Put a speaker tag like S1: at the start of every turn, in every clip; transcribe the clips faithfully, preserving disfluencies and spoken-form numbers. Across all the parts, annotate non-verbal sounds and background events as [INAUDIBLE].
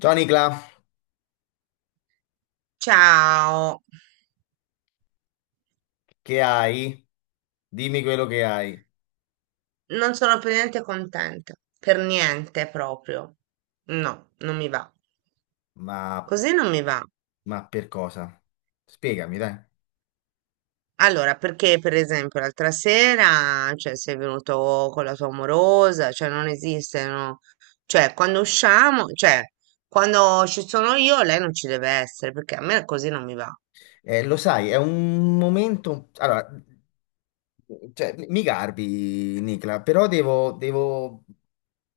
S1: Ciao Nicla,
S2: Ciao,
S1: che hai? Dimmi quello che hai.
S2: non sono per niente contenta, per niente proprio. No, non mi va.
S1: Ma,
S2: Così non mi va.
S1: ma per cosa? Spiegami, dai.
S2: Allora, perché per esempio l'altra sera, cioè, sei venuto con la tua amorosa, cioè non esiste, no? Cioè, quando usciamo, cioè, quando ci sono io, lei non ci deve essere, perché a me così non mi va. Ho
S1: Eh, lo sai, è un momento. Allora, cioè, mi garbi, Nicla, però devo... devo...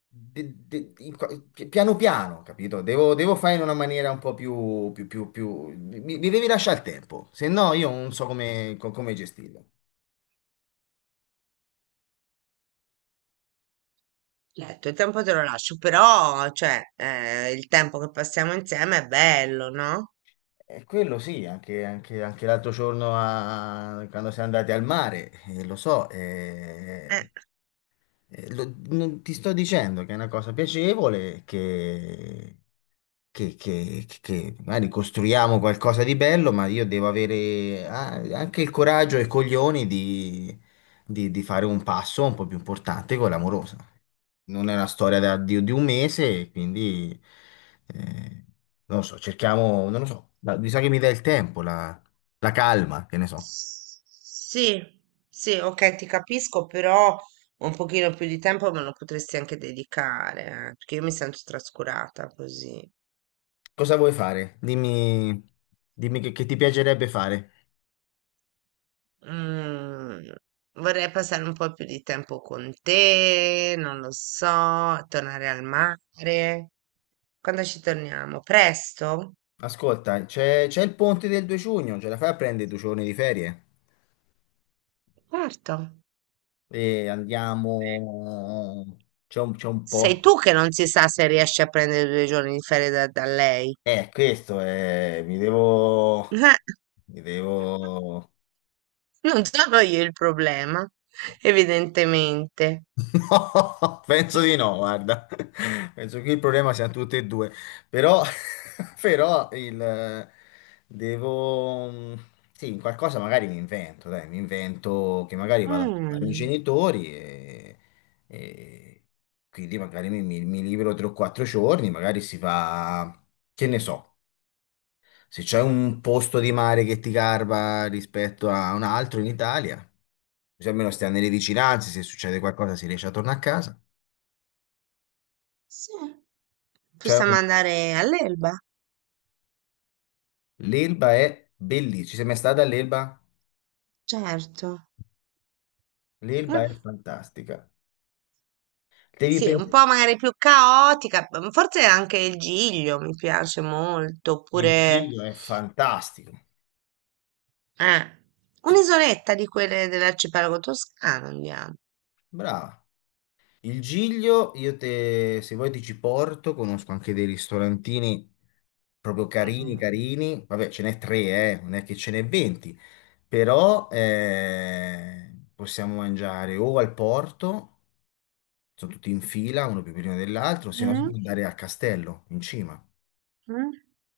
S1: de- de- in qua- pi- piano piano, capito? Devo, devo fare in una maniera un po' più... più, più, più... Mi, mi devi lasciare il tempo, se no io non so come, co- come gestirlo.
S2: detto, il tempo te lo lascio, però, cioè, eh, il tempo che passiamo insieme è bello, no?
S1: E quello sì, anche, anche- anche l'altro giorno a- quando siamo andati al mare, eh, lo so.
S2: Eh.
S1: Eh, eh, lo- non- ti sto dicendo che è una cosa piacevole, che che, che- che magari costruiamo qualcosa di bello, ma io devo avere ah, anche il coraggio e i coglioni di, di- di fare un passo un po' più importante con l'amorosa. Non è una storia da- di, di un mese, quindi eh, non lo so, cerchiamo, non lo so, ma mi sa che mi dà il tempo, la, la calma, che ne so.
S2: S- Sì, sì, ok, ti capisco, però un pochino più di tempo me lo potresti anche dedicare, eh, perché io mi sento trascurata così.
S1: Cosa vuoi fare? Dimmi, dimmi che, che ti piacerebbe fare.
S2: Mm, Vorrei passare un po' più di tempo con te, non lo so, tornare al mare. Quando ci torniamo? Presto?
S1: Ascolta, c'è c'è il ponte del due giugno, ce la fai a prendere due giorni di ferie?
S2: Certo.
S1: E andiamo, c'è un, c'è un
S2: Sei
S1: po'.
S2: tu che non si sa se riesci a prendere due giorni di ferie da, da lei.
S1: Eh, questo è, mi devo,
S2: [LAUGHS]
S1: mi devo,
S2: Eh, non sono io il problema, evidentemente.
S1: [LAUGHS] no, penso di no, guarda, penso che il problema siano tutti e due, però, [LAUGHS] però il, devo, sì, in qualcosa magari mi invento, dai, mi invento che magari vado dai miei
S2: Mm,
S1: genitori e, e quindi magari mi, mi mi libero tre o quattro giorni, magari si fa, che ne so. Se c'è un posto di mare che ti garba rispetto a un altro in Italia, così almeno stiamo nelle vicinanze, se succede qualcosa si riesce a tornare a casa.
S2: sì,
S1: C'è
S2: possiamo
S1: un-
S2: andare all'Elba,
S1: L'Elba è bellissima. Ci sei mai stata all'Elba?
S2: certo.
S1: L'Elba
S2: Eh,
S1: è fantastica. Devi
S2: sì, un
S1: pensare,
S2: po' magari più caotica, m- forse anche il Giglio mi piace molto,
S1: il
S2: oppure
S1: Giglio è fantastico.
S2: eh,
S1: Ci-
S2: un'isoletta di quelle dell'arcipelago toscano andiamo.
S1: Brava. Il Giglio, io te, se vuoi ti ci porto, conosco anche dei ristorantini proprio carini,
S2: Mm.
S1: carini. Vabbè, ce n'è tre. eh, Non è che ce n'è venti. Però eh, possiamo mangiare o al porto, sono tutti in fila, uno più prima dell'altro, se no si può
S2: Mm,
S1: andare al castello, in cima.
S2: mm.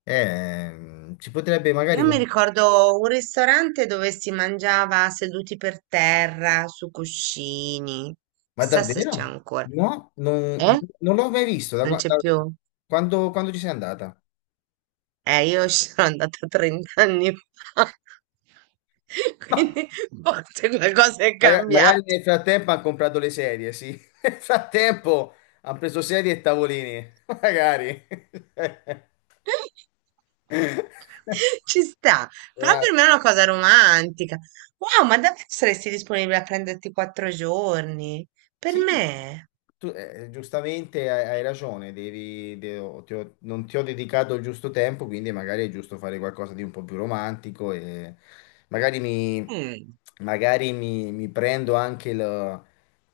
S1: Eh, si potrebbe magari
S2: Io mi
S1: guardare.
S2: ricordo un ristorante dove si mangiava seduti per terra su cuscini,
S1: Ma
S2: chissà se c'è
S1: davvero?
S2: ancora.
S1: No, non,
S2: Eh?
S1: non l'ho mai visto. Da,
S2: Non
S1: qua-
S2: c'è
S1: da-
S2: più?
S1: quando, Quando ci sei andata?
S2: Eh, io ci sono andata trenta anni fa, [LAUGHS] quindi
S1: [LAUGHS]
S2: forse qualcosa è
S1: Maga- Magari
S2: cambiato.
S1: nel frattempo hanno comprato le sedie, sì. [LAUGHS] Nel frattempo hanno preso sedie e tavolini, [LAUGHS] magari. [LAUGHS]
S2: [LAUGHS] Ci sta, però
S1: Una-
S2: per me è una cosa romantica. Wow, ma davvero saresti disponibile a prenderti quattro giorni? Per
S1: Sì,
S2: me?
S1: tu, eh, giustamente hai, hai ragione, devi, de- ho- ti ho- non ti ho dedicato il giusto tempo, quindi magari è giusto fare qualcosa di un po' più romantico e magari mi,
S2: Mm.
S1: magari mi, mi prendo anche il,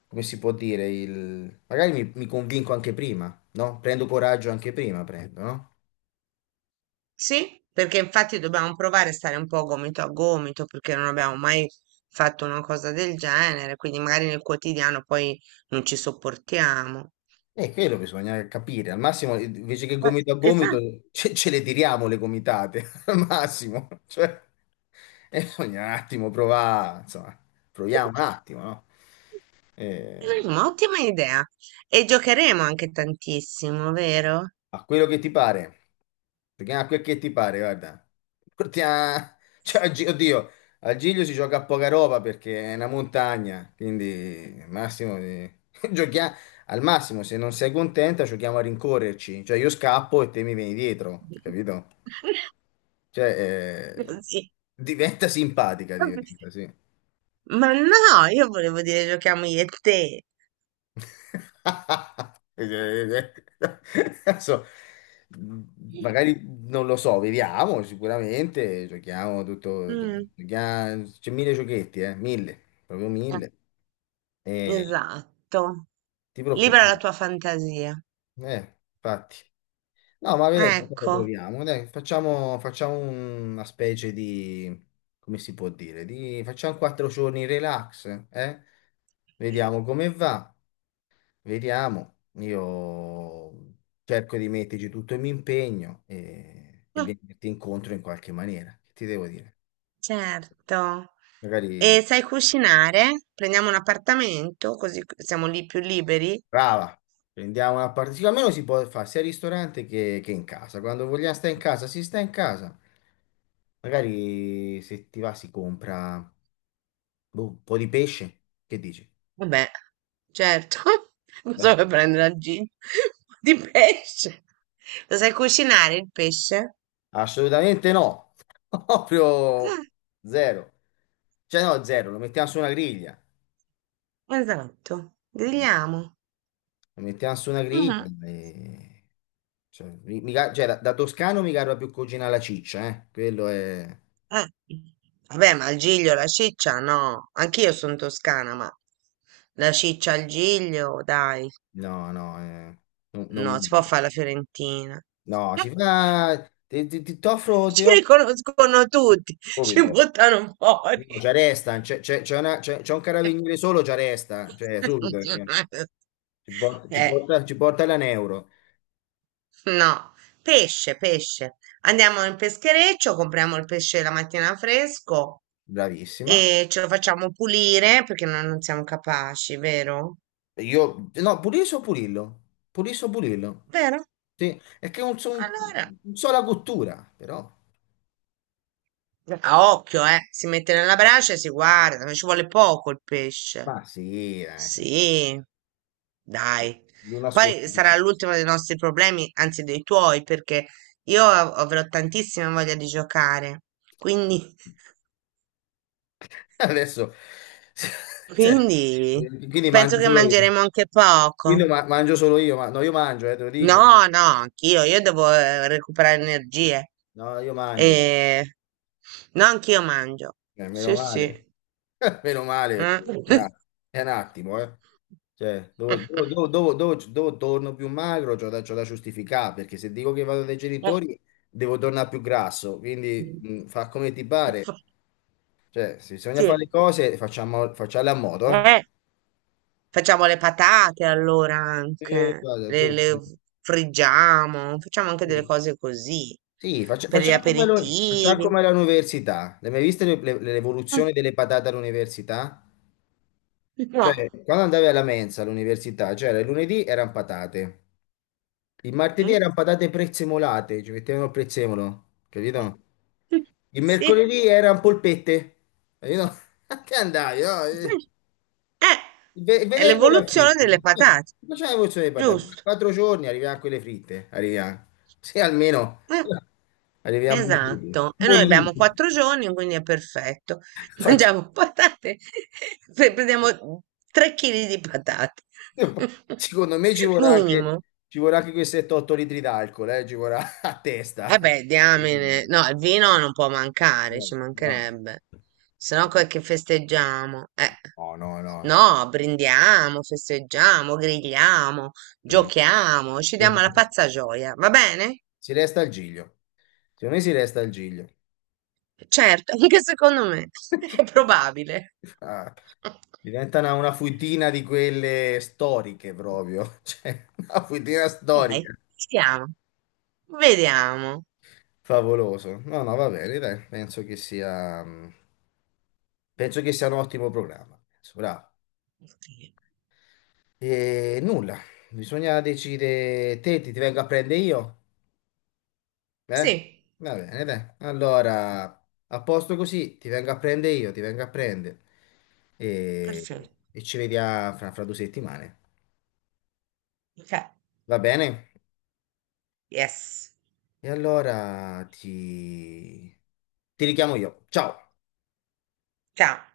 S1: come si può dire, il, magari mi, mi convinco anche prima, no? Prendo coraggio anche prima, prendo, no?
S2: Sì, perché infatti dobbiamo provare a stare un po' gomito a gomito, perché non abbiamo mai fatto una cosa del genere, quindi magari nel quotidiano poi non ci sopportiamo.
S1: E quello bisogna capire, al massimo invece che
S2: Eh,
S1: gomito a gomito
S2: Esatto.
S1: ce, ce le tiriamo le gomitate, [LAUGHS] al massimo, cioè, e bisogna un attimo provare, insomma, proviamo un attimo, no? Eh,
S2: Mm, ottima idea. E giocheremo anche tantissimo, vero?
S1: A quello che ti pare, perché a quel che ti pare, guarda. Portia- [LAUGHS] cioè, oggi- oddio, al Giglio si gioca a poca roba perché è una montagna, quindi massimo di- [LAUGHS] giochia- al massimo se non sei contenta giochiamo a rincorrerci, cioè io scappo e te mi vieni dietro, capito?
S2: [LAUGHS]
S1: Cioè, eh,
S2: Così.
S1: diventa simpatica, diventa, sì.
S2: Ma no, io volevo dire giochiamo io e te.
S1: [LAUGHS] Eh, eh, [LAUGHS] Adesso, magari non lo so, vediamo sicuramente, giochiamo tutto,
S2: Mm,
S1: giochiamo- c'è mille giochetti, eh, mille, proprio
S2: eh,
S1: mille, e
S2: esatto.
S1: ti
S2: Libera la
S1: preoccupare,
S2: tua fantasia.
S1: eh, infatti. No, ma vedrai qualcosa
S2: Ecco.
S1: troviamo, dai, facciamo, facciamo una specie di, come si può dire, di, facciamo quattro giorni relax, eh? Vediamo come va. Vediamo, io cerco di metterci tutto il mio impegno e, e
S2: Ah,
S1: venirti incontro in qualche maniera. Che ti devo dire?
S2: certo.
S1: Magari,
S2: E sai cucinare? Prendiamo un appartamento così siamo lì più liberi.
S1: brava, prendiamo una parte. Sì, almeno si può fare sia al ristorante che, che in casa. Quando vogliamo stare in casa, si sta in casa. Magari se ti va si compra boh, un po' di pesce. Che dici?
S2: Vabbè, certo, [LAUGHS] cosa
S1: Beh,
S2: vuoi prendere al gin? [LAUGHS] Di pesce. Lo sai cucinare il pesce?
S1: assolutamente no. [LAUGHS] Proprio zero. Cioè no, zero, lo mettiamo su una griglia.
S2: Esatto, grigliamo.
S1: La mettiamo su una griglia
S2: Mhm.
S1: e- cioè, mi- mi ca- cioè, da, da toscano mi garba più cucina alla ciccia, eh. Quello è...
S2: Eh, vabbè, ma il giglio, la ciccia, no. Anch'io sono toscana, ma la ciccia al giglio, dai.
S1: No, no. eh, non,
S2: No,
S1: non-
S2: si può fare la fiorentina.
S1: no, si
S2: [LAUGHS]
S1: fa... Ti, ti, ti t'offro... Ti
S2: Ci
S1: offro
S2: riconoscono tutti, ci
S1: subito.
S2: buttano fuori.
S1: No, ci arresta, c'è c'è- c'è una- c'è- c'è un carabiniere solo, ci
S2: [LAUGHS]
S1: arresta, cioè subito, eh. Ci porta, ci
S2: Eh.
S1: porta, ci porta la Neuro.
S2: No, pesce, pesce. Andiamo in peschereccio, compriamo il pesce la mattina fresco
S1: Bravissima.
S2: e ce lo facciamo pulire perché noi non siamo capaci, vero?
S1: Io... No, Puliso o Purillo? Puliso o Purillo?
S2: Vero?
S1: Sì, è che è un, so- un-
S2: Allora,
S1: un sola cottura, però.
S2: a occhio, eh, si mette nella brace e si guarda, ma ci vuole poco il pesce.
S1: Ma sì, eh,
S2: Sì, dai.
S1: non nascosto.
S2: Poi sarà l'ultimo dei nostri problemi, anzi dei tuoi, perché io av- avrò tantissima voglia di giocare. Quindi
S1: Adesso, [LAUGHS] cioè,
S2: Quindi
S1: quindi
S2: penso
S1: mangio
S2: che
S1: solo io.
S2: mangeremo anche
S1: Quindi
S2: poco.
S1: ma- mangio solo io, ma no, io mangio, eh, te lo dico.
S2: No, no, anch'io, io devo eh, recuperare energie.
S1: No, io mangio.
S2: E... No, anch'io mangio.
S1: Eh, meno
S2: Sì,
S1: male.
S2: sì.
S1: [LAUGHS] Meno male,
S2: Eh.
S1: perché è un att- è un attimo, eh. Cioè, dove, dove-
S2: [LAUGHS]
S1: dove- dove- dove- dove torno più magro, c'ho da, c'ho da giustificare, perché se dico che vado dai genitori, devo tornare più grasso, quindi mh, fa come ti pare. Cioè, se bisogna fare
S2: Sì.
S1: le cose, facciamo, facciamole a modo, eh.
S2: Eh, facciamo le patate allora
S1: Eh,
S2: anche,
S1: guarda,
S2: le,
S1: tu-
S2: le friggiamo, facciamo anche delle
S1: sì,
S2: cose così
S1: sì, faccia-
S2: per gli
S1: facciamo come, lo- facciamo
S2: aperitivi.
S1: come all'università. L'hai mai vista le- le-
S2: Mm,
S1: l'evoluzione delle patate all'università?
S2: no.
S1: Cioè, quando andavi alla mensa all'università, c'era il lunedì erano patate, il martedì
S2: Mm?
S1: erano patate prezzemolate, ci mettevano il prezzemolo, capito? Il
S2: [LAUGHS] Sì.
S1: mercoledì erano polpette, capito? [LAUGHS] A che andavi, no?
S2: Eh,
S1: Il ve- il
S2: è
S1: venerdì era
S2: l'evoluzione
S1: fritto.
S2: delle
S1: Quindi,
S2: patate,
S1: facciamo la porzione di patate.
S2: giusto?
S1: Quattro giorni arriviamo a quelle fritte. Arriviamo. Se almeno
S2: Eh,
S1: [LAUGHS] arriviamo bolliti.
S2: esatto. E noi abbiamo
S1: Bolliti.
S2: quattro giorni, quindi è perfetto. [LAUGHS]
S1: Facci-
S2: Mangiamo patate, [LAUGHS] pre- prendiamo tre chili di patate.
S1: Io- Secondo me ci
S2: [LAUGHS]
S1: vorrà anche,
S2: Minimo.
S1: ci vorrà anche quei sette o otto litri d'alcol, eh, ci vorrà [LAUGHS] a testa.
S2: Vabbè, diamine. No, il vino non può mancare,
S1: No,
S2: ci
S1: no.
S2: mancherebbe. Se no, che festeggiamo? Eh.
S1: No, no, no.
S2: No, brindiamo, festeggiamo, grigliamo,
S1: Si
S2: giochiamo, ci diamo la pazza gioia, va bene?
S1: si resta al Giglio. Secondo me si resta al Giglio.
S2: Certo, [LAUGHS] anche secondo me [LAUGHS] è
S1: [LAUGHS]
S2: probabile.
S1: Ah, diventa una, una fuitina di quelle storiche proprio, [LAUGHS] cioè una fuitina
S2: Ok,
S1: storica.
S2: stiamo, vediamo.
S1: Favoloso. No, no, va bene, dai, penso che sia, mm, penso che sia un ottimo programma. Penso, bravo. E nulla, bisogna decidere, te ti, ti vengo a prendere io? Eh?
S2: Sì,
S1: Va bene, dai. Allora, a posto così, ti vengo a prendere io, ti vengo a prendere. E,
S2: perfetto.
S1: e ci vediamo fra fra due settimane.
S2: Ok,
S1: Va bene?
S2: yes,
S1: E allora ti... ti richiamo io. Ciao!
S2: ciao.